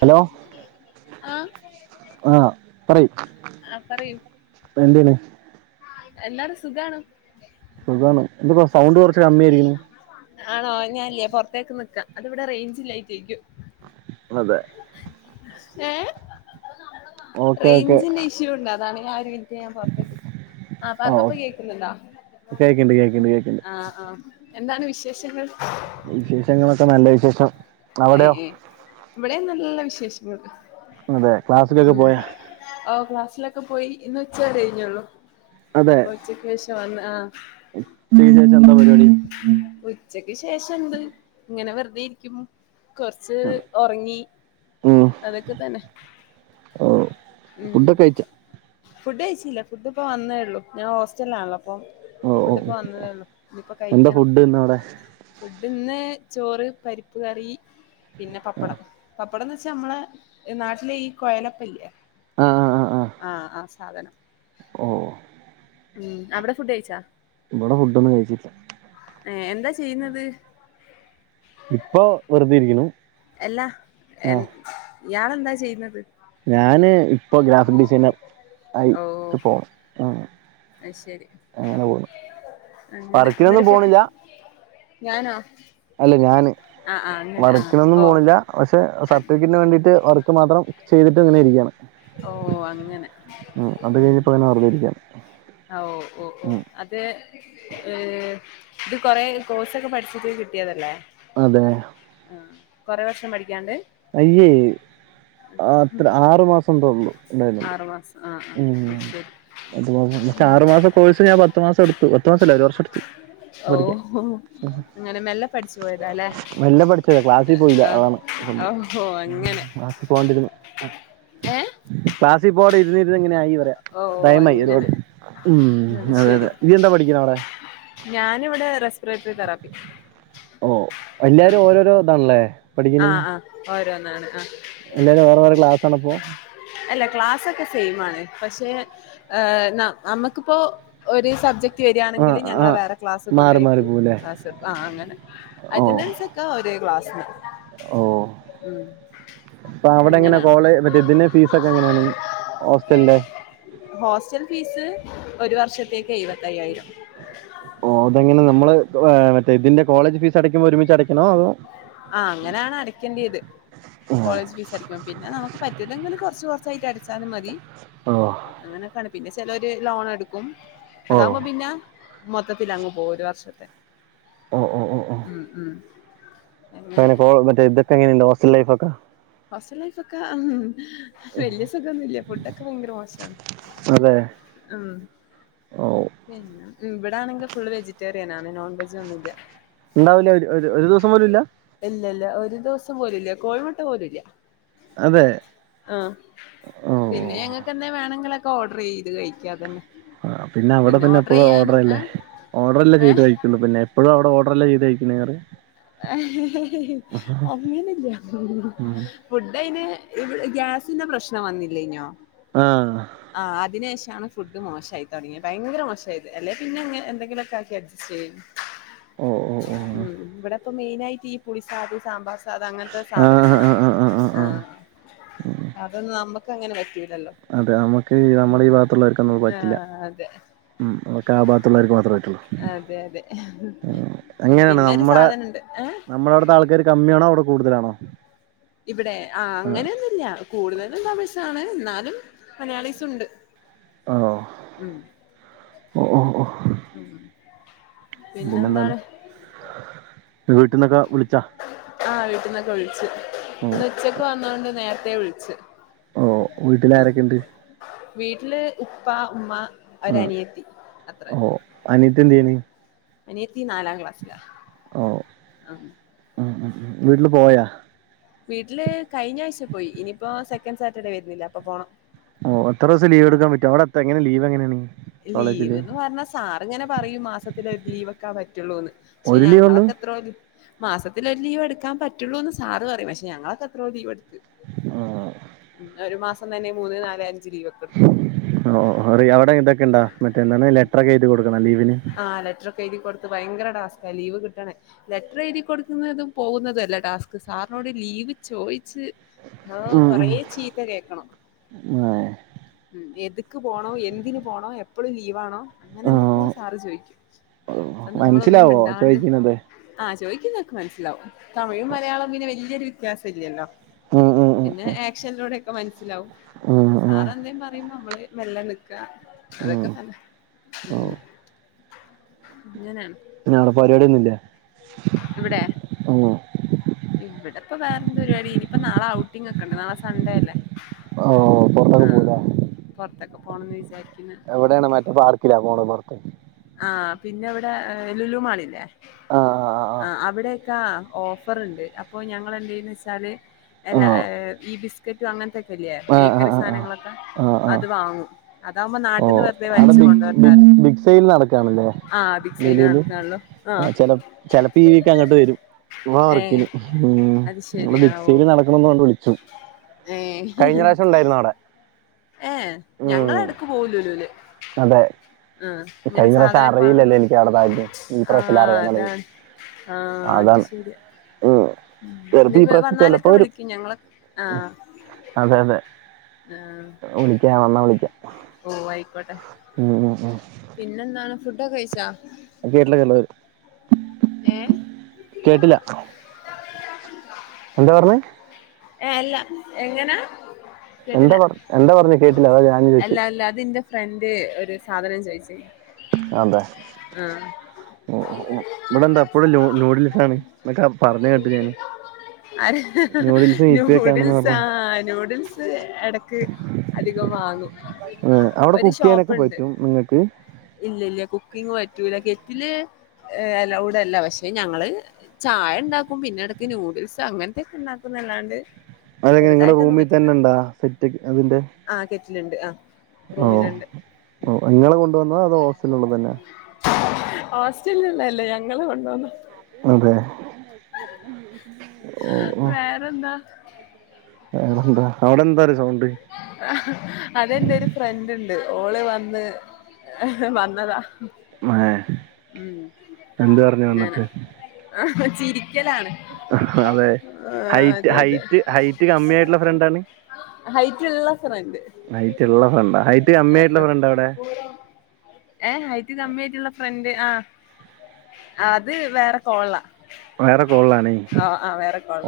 Hello ആഹ ആഹ് പറയു ആ പറയൂ ഫ്രണ്ടിനെ എല്ലാരും സുഖാണ്. സുഖാണ് എന്തപ്പ സൗണ്ട് കുറച്ച് കമ്മിയായിരിക്ക്ണ് ആണോ ഞാനില്ലേ പുറത്തേക്ക് നിക്കാം അത് ഇവിടെ റേഞ്ചില്ലായിട്ടേക്കും അതെ ഏ ഓക്കെ ഓക്കെ റേഞ്ചിന്റെ ഇഷ്യൂണ്ട് അതാണ് ഞാ ഒരു മി ഞാൻ പുറത്തേക്ക് ആഹ ആഹ് പറഞ്ഞപ്പോ കേക്കുന്നുണ്ട കേക്കണ്ട് കേക്കണ്ട് കേക്കണ്ട് ആഹ ആഹ എന്താണ് വിശേഷങ്ങൾ വിശേഷങ്ങളൊക്കെ നല്ല വിശേഷം ഏഹ് അവിടെയോ ഏഹ് ഇവിടേം നല്ല വിശേഷമുണ്ട്. അതെ ക്ലാസ്സിലൊക്കെ ഉം പോയാ ഓ ക്ലാസ്സിലൊക്കെ പോയി ഇന്ന്ച്ചു വരെ ഴിഞ്ഞുള്ളൂ. അപ്പൊ ഉച്ചക്ക് ശേഷം വന്ന്ആ ഉച്ച കയ്ഞ്ഞെന്താ പരിപാടി ഉച്ചക്ക് ശേഷം മുതൽ ഇങ്ങനെ വെറുതെ ഇരിക്കും കൊർച്ച് ഒറങ്ങി ഉം അതൊക്കെ തന്നെ. ഓ ഉം ഫുഡൊക്കെ കയ്ച്ച ഫുഡ് കഴിച്ചില്ല ഫുഡ് ഇപ്പം വന്നേ ഉള്ളൂ ഞാൻ ഹോസ്റ്റല്ലാണല്ലോ പ്പൊ. ഓ ഓ ഫുഡ് ഇപ്പം വന്നതേള്ളു ഇഞ്ഞിപ്പം എന്താ കഴിക്കണം. ഫുഡ് ഇന്ന് അവിടെ ഫുഡ് ന്ന് ചോറ്, പരിപ്പ് കറി പിന്നെ പപ്പടം. ഇവ്ടന്ന് വെച്ചാ നമ്മള നാട്ടിലെ ഈ കൊയലപ്പല്ലേ ആഹ് ആഹ് ആഹ് ആഹ് ആഹ ആ സാധനം ഓ ഉം അവിടെ ഫുഡ് കയ്ച്ചാ ഇവിടെ ഫുഡ് ഒന്നും കയ്ച്ചിറ്റ്ല്ല ഏ എന്താ ചെയ്യുന്നത് ഇപ്പൊ വെറുതെ ഇരിക്ക്ണു എല്ലാ എൻ ഞനെന്താ ചെയ്യുന്നത് ഞാന് ഇപ്പോഗ്രാഫിക് ഡിസൈനർ ആയിട്ട് പോ അത്ശരി പോണ് അങ്ങനെ ന്ന്ട്ട് വർക്കിനൊന്നും ഫുഡ് പോണില്ല ഞാനാ അല്ല ഞാന് ആഹ് ആഹ് വർക്കിനൊന്നും പോണില്ല പക്ഷെ സർട്ടിഫിക്കറ്റിന് വേണ്ടിട്ട് വർക്ക് മാത്രം ചെയ്തിട്ട് ഇങ്ങനെ ഇരിക്കയാണ് ഓ അങ്ങനെ ഉം അത് കഴിഞ്ഞപ്പ അങ്ങനെ വെറുതെരിക്കാം ആ ഓ ഓ ഓ അത് ഏ ഇത് കൊറെ കോഴ്സൊക്കെ പഠിച്ചിട്ട് കിട്ടിയതല്ലേ അതെ ആഹ് കൊറെ വർഷം പഠിക്കാണ്ട് അയ്യേ അത്ര ആറു മാസം തൊ ള്ളു ഇണ്ടായെ അ ബസ് ഉം ആറുമാസം കോഴ്സ് ഞാൻ പത്തു മാസം എടുത്തു പത്ത് മാസല്ല ഒരു വർഷം എടുത്തു. ഓ പഠിക്കാൻ ഹോ അങ്ങനെ മെല്ലെ പഠിച്ചു പോയതല്ലേ മെല്ലെ പഠിച്ചതാ ക്ലാസ്സിൽ പോയില്ല ആ അതാണ് ഓ ഹൊ അങ്ങനെ പോണ്ടേരും ഏ ക്ലാസിൽ പോകാടെ ഇരുന്ന് ഇരുന്ന് ഇങ്ങനെ ആയി ഓ ടൈം ആയി ഒരുപാട് അങ്ങനെ അത് അതെ ശരി അതെ ഇയ്യെന്താ പഠിക്കണ് അവിടെ ഞാനിവിടെ റെസ്പിറേറ്ററി തെറാപ്പി ഓ എല്ലാരും ഓരോരോ ഇതാണല്ലേ പഠിക്കണെ ആഹ് ആഹ് ഓരോന്നാണ് ആഹ് എല്ലാരും വേറെ വേറെ ക്ലാസ് ആണപ്പൊ അല്ല ക്ലാസൊക്കെ സെയിം ആണ് പക്ഷെ ഏഹ് നമ്മുക്കിപ്പോ ഒരു സബ്ജക്ട് വരിയാണെങ്കിൽ ആഹ് ഞങ്ങളെ ആഹ് വേറെ ക്ലാസ് കൊണ്ട് മാറി മാറി പോയിട്ട് പോവുല്ലേ ആഹ് അങ്ങനെ ഓഹ് അറ്റൻഡൻസ് ഒക്കെ ഒരേ ക്ലാസ്സിന് ഓഹ് മ്മ് അപ്പൊ അവിടെ എങ്ങനാ കോളേജ് മറ്റേ ഇതിന് ഫീസ് ഒക്കെ എങ്ങനെയാണ് ഹോസ്റ്റലിന്റെ ഹോസ്റ്റൽ ഫീസ് ഒരു വർഷത്തേക്ക് എഴുപത്തയ്യായിരം ഓ അതെങ്ങനെ നമ്മള് മറ്റേ ഇതിന്റെ കോളേജ് ഫീസ് അടയ്ക്കുമ്പോൾ ഒരുമിച്ച് അടയ്ക്കണൊ അതൊ ആഹ് അങ്ങനെയാണ് അടക്കേണ്ടത് ഏഹ് കോളേജ് ഫീസ് അടക്കുമ്പോ പിന്നെ നമുക്ക് പറ്റൂലെ ങ്കിൽ കുറച്ചു കുറച്ചായിട്ട് അടച്ചാലും മതി ഓ അങ്ങനൊക്കാണ് പിന്നെ ചെലോര് ലോൺ എടുക്കും ഓഹ് അതാവുമ്പോ പിന്ന മൊത്തത്തിൽ അങ്ങ് പോകും ഒരു വർഷത്തെ ഓഹ് ഓഹ് മ്മ് മ്മ് അപ്പോ ഇതൊെക്കെങ്ങനെയുണ്ട് ഹോസ്റ്റൽ ലൈഫൊക്കെ ഹോസ്റ്റൽ ലൈഫ് ഒക്കെ മ്മ് വലിയ സുഖൊന്നുംല്ല ഫുഡൊക്കെ ഭയങ്കര മോശാണ്‌. അതെ ഓ പിന്നെ ഇവിടാണെങ്കിൽ ഫുൾ വെജിറ്റേറിയൻ ആണ് നോൺ വെജ് ഒന്നും ഇല്ല ഉണ്ടാവില്ല ഒരു ഒരു ദിവസം പോലും ഇല്ല ഇല്ല ഇല്ല ഒരു ദിവസം പോലുംല്ല കോഴിമുട്ട പോലുംല്ല അതെ ആ ഓഹ് പിന്നെ ഞങ്ങൾക്കെന്തേ വേണങ്കിലൊക്കെ ഓർഡർ ചെയ്ത് കഴിക്ക അതന്നെ ആ പിന്നെ അവിടെ പിന്നെ എപ്പോഴും ഓർഡർ അല്ലേ ഓർഡർ അല്ലേ ചെയ്ത് ഏഹ് കഴി ള്ളൂ പിന്നെ എപ്പൊ ഴും അവിടെ ഓർഡറല്ലെ ചെയ്ത് കഴിക്കുന്നെ പറയാ ഏഹ് അങ്ങനില്ല ഉം ഫുഡ് അയ്ന് ഇ ഗ്യാസിന്റെ പ്രശ്നം വന്നില്ലെന്യോ ആ ആഹ് ആഹ് അതിന് ശേഷമാണ് ഫുഡ് മോശായി തുടങ്ങിയത് ഭയങ്കര മോശായത് അല്ലെ പിന്നെ എന്തെങ്കിലുമൊക്കെ ആക്കി അഡ്ജസ്റ്റ് ചെയ്യും ഓ ഓ ഓ മ്മ് ഇവിടെപ്പം മെയിന് ആയിട്ട് ഈ പുളി സാധം സാമ്പാർ അത് അത്അങ്ങനത്തെ ആഹ് ആഹ് സാധനങ്ങളാ ആഹ് ആഹ് ആഹ് ആഹ് ആ അതൊന്നും നമുക്ക് അങ്ങനെ പറ്റൂ ല്ലല്ലോ അതെ നമുക്ക് നമ്മളെ ഈ ഭാഗത്തുള്ളവർക്കൊന്നും അത് പറ്റില്ല. ആഹ് അതെ മ്മ് അതൊക്കെ ആ ഭാഗത്തുള്ളവർക്കെ മാത്രേ പറ്റുള്ളൂ അതെ അതെ ഏഹ് പിന്നൊരു സാധനുണ്ട് ഏഹ് നമ്മള അവിടത്തെ ആൾക്കാര് കമ്മിയാണോ അവിടെ കൂടുതലാണൊ ഇവിടെ ആ അങ്ങനെയൊന്നുമില്ല കൂടുതലും തമിഴ് സാണ് എന്നാലും മലയാളീസ് ഉണ്ട് ആഹ് മ്മ് ഓ ഓ ഓഹ്. ഉം പിന്നെന്താണ്? വീട്ടീന്നൊക്കെ വിളിച്ചാ ആഹ് വീട്ടിൽന്നൊക്കെ വിളിച്ച് ഓ ഇന്ന് ഉച്ചക്ക് വന്നൊണ്ട് നേരത്തെേ വിളിച്ച് ഓ വീട്ടിൽ ഉം ആരൊക്കെ ഉണ്ട്? വീട്ടില് ഉപ്പ ഉമ്മ ഒര് ആഹ് അനിയത്തി അത്രന്നെ ഓ അനിയത്തി എന്ത് ചെയ്യണ് അനിയത്തി നാലാം ക്ലാസ്സിലാ ഓ മ്മ് ഉം ഉം ഉം വീട്ട്ൽ പോയാ? വീട്ട്ല് കഴിഞ്ഞാഴ്ച പോയി ഇനിയിപ്പോ സെക്കൻ സാറ്റർഡേ വരുന്നില്ലേ അപ്പൊ പോണം. ഓഹ് എത്രൂസം ലീവ്ട്ക്കാൻ പറ്റും ഔടെ എത് എങ്ങനെ ലീവെങ്ങനേണ്? ലീവ്ന്ന് പറഞ്ഞാ സാർ ഇങ്ങനെ പറയും മാസത്തിലൊര് ലീവൊക്കെ പറ്റുള്ളൂന്ന്. പഷേ ഒരു ലീവേ ഉള്ളൂ ഞങ്ങളൊക്കെത്രോ ലീ മാസത്തിലൊര് ലീവ് എടുക്കാൻ പറ്റുള്ളൂന്ന് സാർ പറയും, പഷേ ഞങ്ങളൊക്കെത്രോ ലീവെട്ത്ത്. ആഹ്. ഒരു മാസം തന്നെ മൂന്ന് നാല് അഞ്ച് ലീവൊക്കെ എടുക്കും. അ ഓഓറി അവിടെ ഇതൊക്കെണ്ടാ മറ്റേ എന്താണ് ലെറ്ററൊക്കെ എഴുതി കൊടുക്കണോ ലീവിന്. ആ ലെറ്ററൊക്കെ എഴുതി കൊടുത്ത് ബൈങ്കര ടാസ്കാ ലീവ് കിട്ടണേ. ലെറ്ററെഴുതി കൊടുക്കുന്നതും പോവുന്നതും അല്ല ടാസ്ക് സാറിനോട് ലീവ് ചോയ്ച്ച്. ആഹ് ഉം കൊറേ ഉം ചീത്ത കേക്കണം ആഹ് ഉം എത്ക്ക് പോണോ എന്തിന് പോണോ എപ്പളും ലീവാണോ? അങ്ങനെ എന്തൊക്കോ ആഹ് സാറ് ചോയ്ക്കും അപ്പൊ നമ്മളൊന്നും മനസ്സിലാവോ മിണ്ടാണ്ട് ചോദിക്കണത് ആഹ് ചോയ്ക്കുന്നൊക്കെ മനസ്സിലാവും തമിഴും മലയാളും പിന്നെ വല്ല്യൊരു വ്ത്യാസല്ലല്ലോ. ഉം ഉം ഉം പിന്നെ ആക്ഷനിലൂടൊക്കെ മനസ്സിലാവും ഉം ആഹ് സാറ ആഹ് എന്തേലും പറയുമ്പോൾ നമ്മള് മെല്ലെ നിക്കാ ഉം അതൊക്കെ തന്നെ. [unintelligible] ഉം ഓഹ് അങ്ങനേണ്. ഞ്ഞഅവ്ടെ പരിവാടിയൊന്നുല്ലേ? ഇവ്ടെ ഉം.. ഇവ്ടെപ്പോ വേറെന്ത്‌ പരിപാടി, ഇനിയിപ്പൊ നാളെ ഔട്ടിങ്ങൊക്കെണ്ട് നാളെ സൺ‌ഡേല്ലേ. ഓഹ് പൊറത്തൊക്കെ പോവുലെ. പുറത്തൊക്കെ പോകണം എന്ന് വിചാരിക്കുന്നു. എവിടേണ് മറ്റേ പാർക്കിലാ പോണെ പൊറ്ത്ത്? ആഹ് പിന്നെ ഇവ്ടെ എഹ് ലുലു മാളില്ലേ ആഹ് ആ ആഹ് അവിടൊക്കെ ആ ഓഫർണ്ട് അപ്പോ ഞങ്ങളെന്തെയ്ന്ന് വെച്ചാല് എല്ലാ ആഹ് ഹ് ഈ ബിസ് കറ്റും അങ്ങൻത്തൊക്കെല്ല്യേ ആഹ് ബേക്കറി ആഹ് ആഹ് ആഹ് സാനങ്ങളൊക്കെ ആഹ് അത് വാങ്ങും അതാവുമ്പോ നാ അവ്ടെ ബിഗ് ബിഗ് ബിഗ്സൈൽ നടക്കാണ്ല്ലേ. ആബിഗ്സൈൽ നടക്കാൻള്ളോ. ആ ചെല ചെലപ്പൊ ഈ വീക്കങ്ങട്ട് വരും. മ്മ ഏ വർക്കിന് ഹ്മ് അത് ങ്ങടെ ശരി ആ ഓ ബിക്സൈൽ നടക്ണന്നാണ്ട് വിളി ചു ഏ കയിഞ്ഞ പ്രാശ്യം ഇണ്ടായിരുന്നു ഔടെ. ഏഹ് ഞങ്ങളെടക്ക് പോവും ലുലുൽ. അതെ. ആ ഇങ്ങനെ കഴിഞ്ഞ പ്രാവശ്യം സാധനൊക്കെ, അറിയില്ലല്ലോ എനിക്ക് അവിടെ താല്പര്യം ഈ പ്രാവശ്യം ആഹ് അറിയാൻ തുടങ്ങി അതാണ്. ആഹ് അത് അതാണ് ശെരിയാ. ഉം.. ഹ്മ് ചെലപ്പോ ന്തെ ഈ വ പ്രാവശ്യം ചെലപ്പോ വന്നാലൊക്കെ വരും വിളിക്കും ഞങ്ങളെ ആഹ്. ആഹ്. വിളിക്കാ ന്നാ വിളിക്കാ. ഓ ആയിക്കോട്ടെ. ഉം ഉം ഉം പിന്നെന്താണ് ഫുഡൊക്കെ കൈച്ചോ? [unintelligible] ഏഹ്. കേട്ടില്ല എന്താ പറഞ്ഞെ. ഏഹ് അല്ല എങ്ങനാ? എന്താ കേട്ടില്ല പറ എന്താ പറഞ്ഞേ കേട്ടില്ല അതാ ഞാൻ ചോദിച്ചു അല്ല അല്ല അതിന്റെ ഫ് ഫ്രന്റ് ഒര് സാധനം ചോയ്ചേ അതെ, ഓ ഓ ഇവിടെ എന്താ അപ്പോഴും നൂഡിൽസ് ആണ് എന്നക്കെ പറഞ്ഞു കേട്ടു ഞാന്. ആര് നൂഡിൽസും യിപ്പി ഒക്കെ ആണെന്ന് പറഞ്ഞോ ആഹ് ന്യൂഡിൽസ് ത് എടക്ക് അധികം വാങ്ങും. അവിടെ കുക്ക് ചെയ്യാനൊക്കെ പറ്റും നിങ്ങൾക്ക് ഇല്ലല്ല കുക്കിങ് പറ്റൂല കെറ്റില് അലൗഡ് അല്ല പക്ഷെ ഞങ്ങള് ചായ ണ്ടാക്കും പിന്നെ ഇടക്ക് ന്യൂഡിൽസ് അങ്ങനത്തെക്കെ ഉണ്ടാക്കും ന്നല്ലാണ്ട് അത് എങ്ങനെ നിങ്ങളെ റൂമിൽ തന്നെണ്ടാ സെറ്റ് അതിന്റെ ആ കെറ്റിലുണ്ട് ആ ഓഹ് റൂമിലുണ്ട് ഓഹ് ഇങ്ങള് കൊണ്ടുവന്നോ അതോ ഹോസ്റ്റലിലുള്ളത് തന്നെ ഹോസ്റ്റല്ല് ള്ളല്ല ഞങ്ങൾ കൊണ്ടുവന്ന അതെ ഓഹ് ഓഹ് വേറെന്താ? വേറെന്താ അവിടെ എന്താ ഒരു സൗണ്ട് അതെന്റെ ഒരു ഫ്രണ്ട് ഉണ്ട് ഓള് വന്ന് ഏ ഹ് വന്നതാ. [unintelligible] ഉം എന്ത് പറഞ്ഞു ങ്ങനെ വന്നിട്ട് ആഹ ചിരിക്കലാണ്. അതെ ആ ഹൈറ്റ് അതെ അതെ ഹൈറ്റ് ഹൈറ്റ് കമ്മിആയിട്ടുള്ള ഫ്രണ്ടാണ്. ഹൈറ്റ് ഉള്ള ഫ്രണ്ട് ഹൈറ്റ്ള്ള ഫ്രണ്ട ഹൈറ്റ് ആ കമ്മിആയിട്ടുള്ള ആ ഫ്രണ്ട് എവിടെ? ഏ ഐറ്റ കമ്മിയായിട്ടുള്ള ഫ്രണ്ട് ആ അത് വേറെ കോളില. വേറെ കോൾളാണ്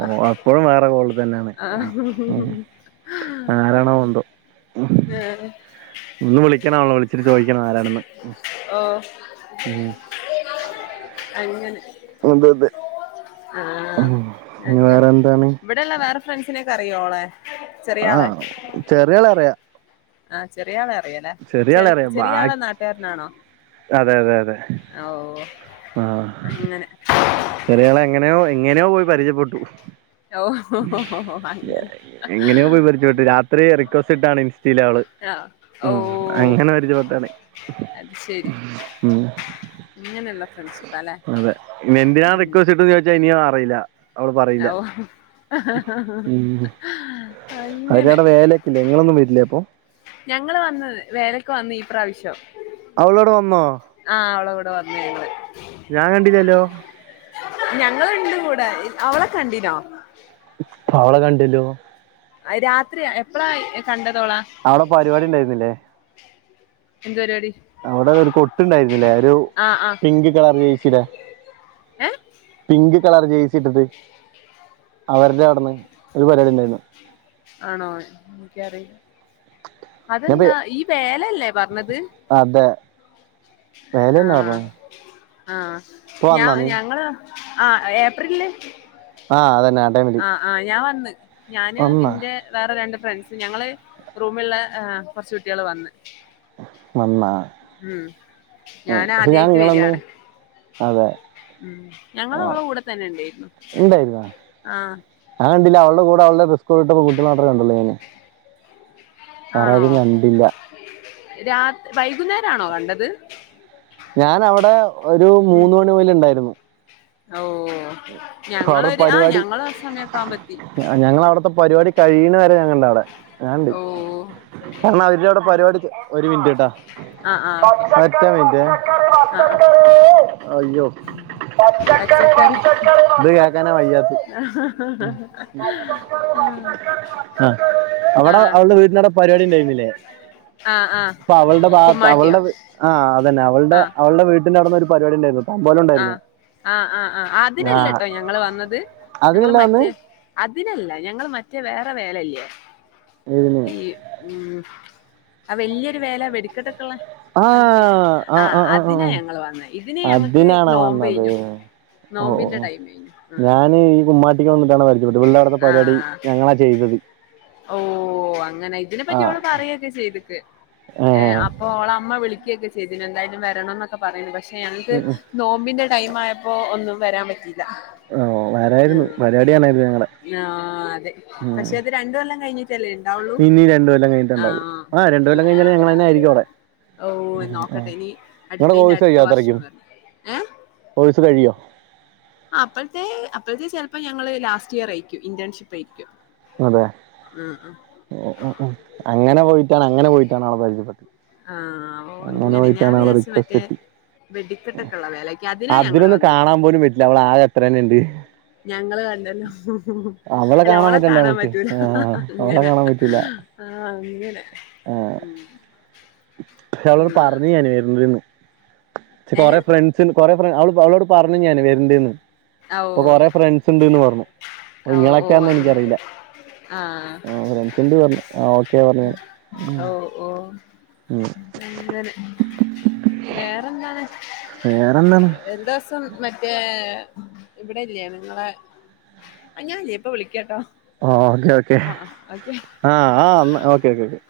ഓ അപ്പോഴും വേറെ കോള് തന്നെയാണ്. ആ ആരാണോ വെന്തോ? ഞാന്. ഒന്ന് വിളിക്കണളോ വിളിച്ചിട്ട് ചോദിക്കണം ആരാണെന്ന് ഓ ഉം. അങ്ങനെ അതെ അതെ ആഹ് ഉം ഇനി അങ്ങനെ വേറെ എന്താണ് ഇവിടെള്ള വേറെ ഫ്രണ്ട്സിനേക്കെ അറിയോളെ ചെറിയാളെ. ആഹ് ചെറിയാളെ അറിയാം ആഹ് ചെറിയാളെ അറിയല്ലെ ചെറിയാളെ അറിയാം ബാ ചെറിയ ആളാ നാട്ടുകാരനാണോ അതെ അതെ അതെ ഓ ഓ അങ്ങനെ ചെറിയളെ എങ്ങനെയോ എങ്ങനെയോ പോയി പരിചയപ്പെട്ടു. ഓഹ് അങ്ങനെ എങ്ങനെയൊപോയി പരിജപ്പെട്ടു രാത്രി റിക്വസ്റ്റ് ഇട്ടാണ് ഇൻസ്റ്റൽ അവള് ആഹ് ഉം ഓഹ് അങ്ങനെ പരിചപ്പെട്ടണെ ഉം. ഇങ്ങനെള്ള ഫ്രെണ്ട്സ്. അതെ ഇ എന്തിനാണ് റിക്വസ്റ്റ്ട്ടന്ന് ചോദിച്ചാ ഇനിയും അറിയില്ല അവള് പറയില്ല ഓഹ് ഉം. അങ്ങനെ അവരടെ വേലൊക്കെല്ലേ ങ്ങങ്ങളൊന്നും വരില്ലേ അപ്പൊ ഞങ്ങള് വന്ന് വേലക്ക്‌ വന്ന് ഈ പ്രാവശ്യം. അവൾ അവിടെ വന്നോ ആഹ് അവള കൂടെ വന്ന് ഞങ്ങൾ ഞാൻ കണ്ടില്ലലാേ ഞങ്ങളുണ്ട് കൂടെ ഹ് അവളെ കണ്ടിനോ അവളെ കണ്ടില്ലോ രാത്രി എപ്പളാ കണ്ടതോളാ അവിടെ പരിപാടി ഉണ്ടായിരുന്നില്ലേ എന്താ പരിപാടി? അവിടെ ഒരു കൊട്ട്ണ്ടായിരുന്നില്ലേ ഒരു ആ ആ പിങ്ക് കളർ ജയ്സിടെ ഏ പിങ്ക് കളർ ജേസി ഇട്ടിട്ട് അവരുടെ അവിടെന്ന് ഒരു പരിപാടി ഉണ്ടായിരുന്നു. ആണോ എനിക്കറിയില്ല ഞാൻ പോയി അതെന്താ ഈ വേലയല്ലേ പറഞ്ഞത്. അതെ വേല തന്നെ ആഹ് പറഞ്ഞു ആഹ് ഇപ്പൊ ഞാ വന്നാ നീ ഞങ്ങള് ആഹ് ഏപ്രിൽല് ആഹ് അതന്നെ ആ ടൈമില് ആഹ് ഞാൻ വന്ന് ഞാന് വന്നാ ഇന്റെ വേറെ രണ്ട് ഫ്രണ്ട്സ് ഞങ്ങള് റൂമിൽള്ളെ ഏഹ് കൊർച്ച് കുട്ട്യാള് വന്ന് വന്നോ ഉം ഞാൻ ആദ്യായിട്ട് നിങ്ങളന്ന് വരാണ് അതെ ഉം ഞങ്ങള് ആ, ഓളെ കൂടെ തന്നെ ഉണ്ടായിരുന്നു ഉണ്ടായിരുന്നാ ആഹ് ഞാൻ കണ്ടില്ല അവളുടെ കൂടെ അവളുടെ സ്കൂൾ വിട്ടപെൺകുട്ടികളെ മാത്രം കണ്ട്ള്ളൂ ഞാന് ആണോ കണ്ടില്ല രാത്രി വൈകുന്നേരം ആണോ കണ്ടത് ഞാനവ്ടെ ഒരു മൂന്ന് മണി മുതല്ണ്ടായ്ര്ന്നു ഓഹ് അപ്പൊ ഞങ്ങളൊര് ആഹ് ഞങ്ങളും ആ സമയൊക്കെ ആവുമ്പോ എത്തി അ ഞങ്ങൾ അവിടുത്തെ പരിപാടി കഴിയ്യണ വരെ ഞാൻ കണ്ട് അവിടെ ഞാന്ണ്ട് ഓ കാരണം അവര്ടെ അവിടെ പരിപാട്യൊ ഒര് മിൻറ്റ് ട്ടാ ആ ആ ഓക്കെ ഒറ്റ മിനിറ്റേ ആ ആ അയ്യോ പച്ചക്കറി ഇത് കേൾക്കാന വയ്യാ [inaudible] ആ അ ആ അവിടെ അവളുടെ വീട്ടിണ്ടവിടെ പരിപാടി ഇണ്ടായിരുന്നില്ലേ ആ ആഹ. ഇപ്പൊ അവളുടെ ഭാഗ അവളുടെ ആഹ് അതന്നെ അവളുടെ ആ അവളുടെ വീട്ടിന്റെ അവിടുന്ന് ഒരു പരിപാടി ഉണ്ടായിരുന്നു തമ്പോലം ഉണ്ടായിരുന്നു ആഹ് ആഹ് ആഹ് ആ അതിനല്ലട്ടോ ഞങ്ങള് വന്നത് ഞങ്ങള് അതിനല്ല വന്ന് മറ്റേ അതിനല്ല ഞങ്ങൾ മറ്റേ വേറെ വേലല്ലേ ഇതിന് ഈ ഉം ആ വലിയൊരു വേല വെടിക്കെട്ടൊക്കുള്ള ആഹ് ആഹ് ആഹ് ആഹ് ഞങ്ങൾ വന്നത് ഇതിന് ഞങ്ങൾക്ക് അതിനാണോ നോമ്പ് വന്നത് കഴിഞ്ഞു ഓ നോമ്പിന്റെ ഓഓ ടൈം കഴിഞ്ഞു ഞാന് ഈ കുമ്മാട്ടിക്ക് വന്നിട്ടാണ് പരിചയപ്പെട്ടത് ഇവളുടെ അവിടെ ആ പരിപാടി ആ ഞങ്ങളാ ചെയ്തത് ഓ അങ്ങനെ ഇതിനെ ആ പറ്റി ഓള് പറയ ക്കെ ചെയ്തിട്ട് ഏ ഏഹ് അപ്പൊ ഓളെ അമ്മ വിളികൊക്കെ ചെയ്തിരുന്നു എന്തായാലും വരണം ക്കെ പറയുന്നു പക്ഷെ ഞങ്ങക്ക് ഉം, ഉം. നോമ്പിന്റെ ടൈം ആയപ്പോ ഒന്നും വരാൻ പറ്റിയില്ല ഓ വരായിരുന്നു ഉം. പരിപാടി കാണായിരുന്നു ഞങ്ങളെ ആ അതെ ഉം. പക്ഷെ അത് രണ്ടുകൊല്ലം കഴിഞ്ഞി ട്ടില്ലേ ഉണ്ടാവുള്ളൂ ഇനി രണ്ടു കൊല്ലം കഴിഞ്ഞിട്ടുണ്ടാവും ആഹ് ആ രണ്ടു കൊല്ലം കഴിഞ്ഞാൽ ഞങ്ങൾ തന്നെ ആയിരിക്കും അവിടെ ഓ ആ നോക്കട്ടെ ഇനി നിങ്ങളടെ അടുത്തതിന്റെ കോഴ്സ് അടുത്ത കഴിയോ വർഷം അത്രയ്ക്കും വരാ കോഴ്സ് കഴിയോ അപ്പോഴത്തെ അപ്പോഴത്തെ ചെലപ്പോ ഞങ്ങള് ലാസ്റ്റ് ഇയർ ആയിരിക്കും ഇന്റേൺഷിപ്പ് ആയിരിക്കും അതെ [unintelligible] ഉം ഉം അങ്ങനെ പോയിട്ടാണ് അങ്ങനെ പോയിട്ടാണ് അവളെ പരിചയപ്പെട്ടത് ആഹ് ഓ അങ്ങനെ ഞാൻ പോയിട്ടാണ് അവളെ വിചാരിച്ചു റിക്വസ്റ്റ് മറ്റേ എത്തി വെടിക്കെട്ടൊക്കെയുള്ള വേലക്ക് അതിനാ ഞങ്ങള് വന്നത് ഇല്ല അവള് ആകെ എത്ര തന്നെയ ഇണ്ട് ഞങ്ങള് കണ്ടല്ലോ ഉം അവളെ അല്ല ഓളെ പറ്റണ്ടേ കാണാൻ നമുക്ക് പറ്റൂല ആ ഹ ഹ ഹ ഉം അവളെ അങ്ങനെ കാണാൻ പറ്റില്ല ആഹ് അങ്ങനെ ഉം പക്ഷ അവളോട് പറഞ്ഞു ഞാന് വരേണ്ടന്ന് ഇച്ച് ഏ കൊറേ ഫ്രണ്ട്സ് ണ്ട് കൊറേ [unintelligible] അവ അവളോട് പറഞ്ഞു ഞാൻ വര്ണ്ട്ന്ന്. ആ, ഓ ഇപ്പൊ കൊറെ ഫ്രണ്ട്സ് ഉണ്ട്ന്ന് പറഞ്ഞു അപ്പൊ ആ, ഓ ഓ നിങ്ങളൊക്കെയാന്ന് അങ്ങനെ എനിക്കറിയില്ല ആ ആ ഫ്രണ്ട്സിണ്ട് പറഞ്ഞു ആ ഓക്കെ പറഞ്ഞു ആ. ഉം ഓ ഓ ഉം അങ്ങനെ വേറെന്താണ് വേറെന്താണ് ന്തോദിവസം മറ്റേ ഇവിടെല്ലേ നിങ്ങളെ ഞാനല്ല ഇപ്പ വിളിക്ക കേട്ടോ ആ ഓക്കേ ഓക്കേ ആഹ് ആ അന്ന് ഓക്കെ ഓക്കെ ഓക്കെ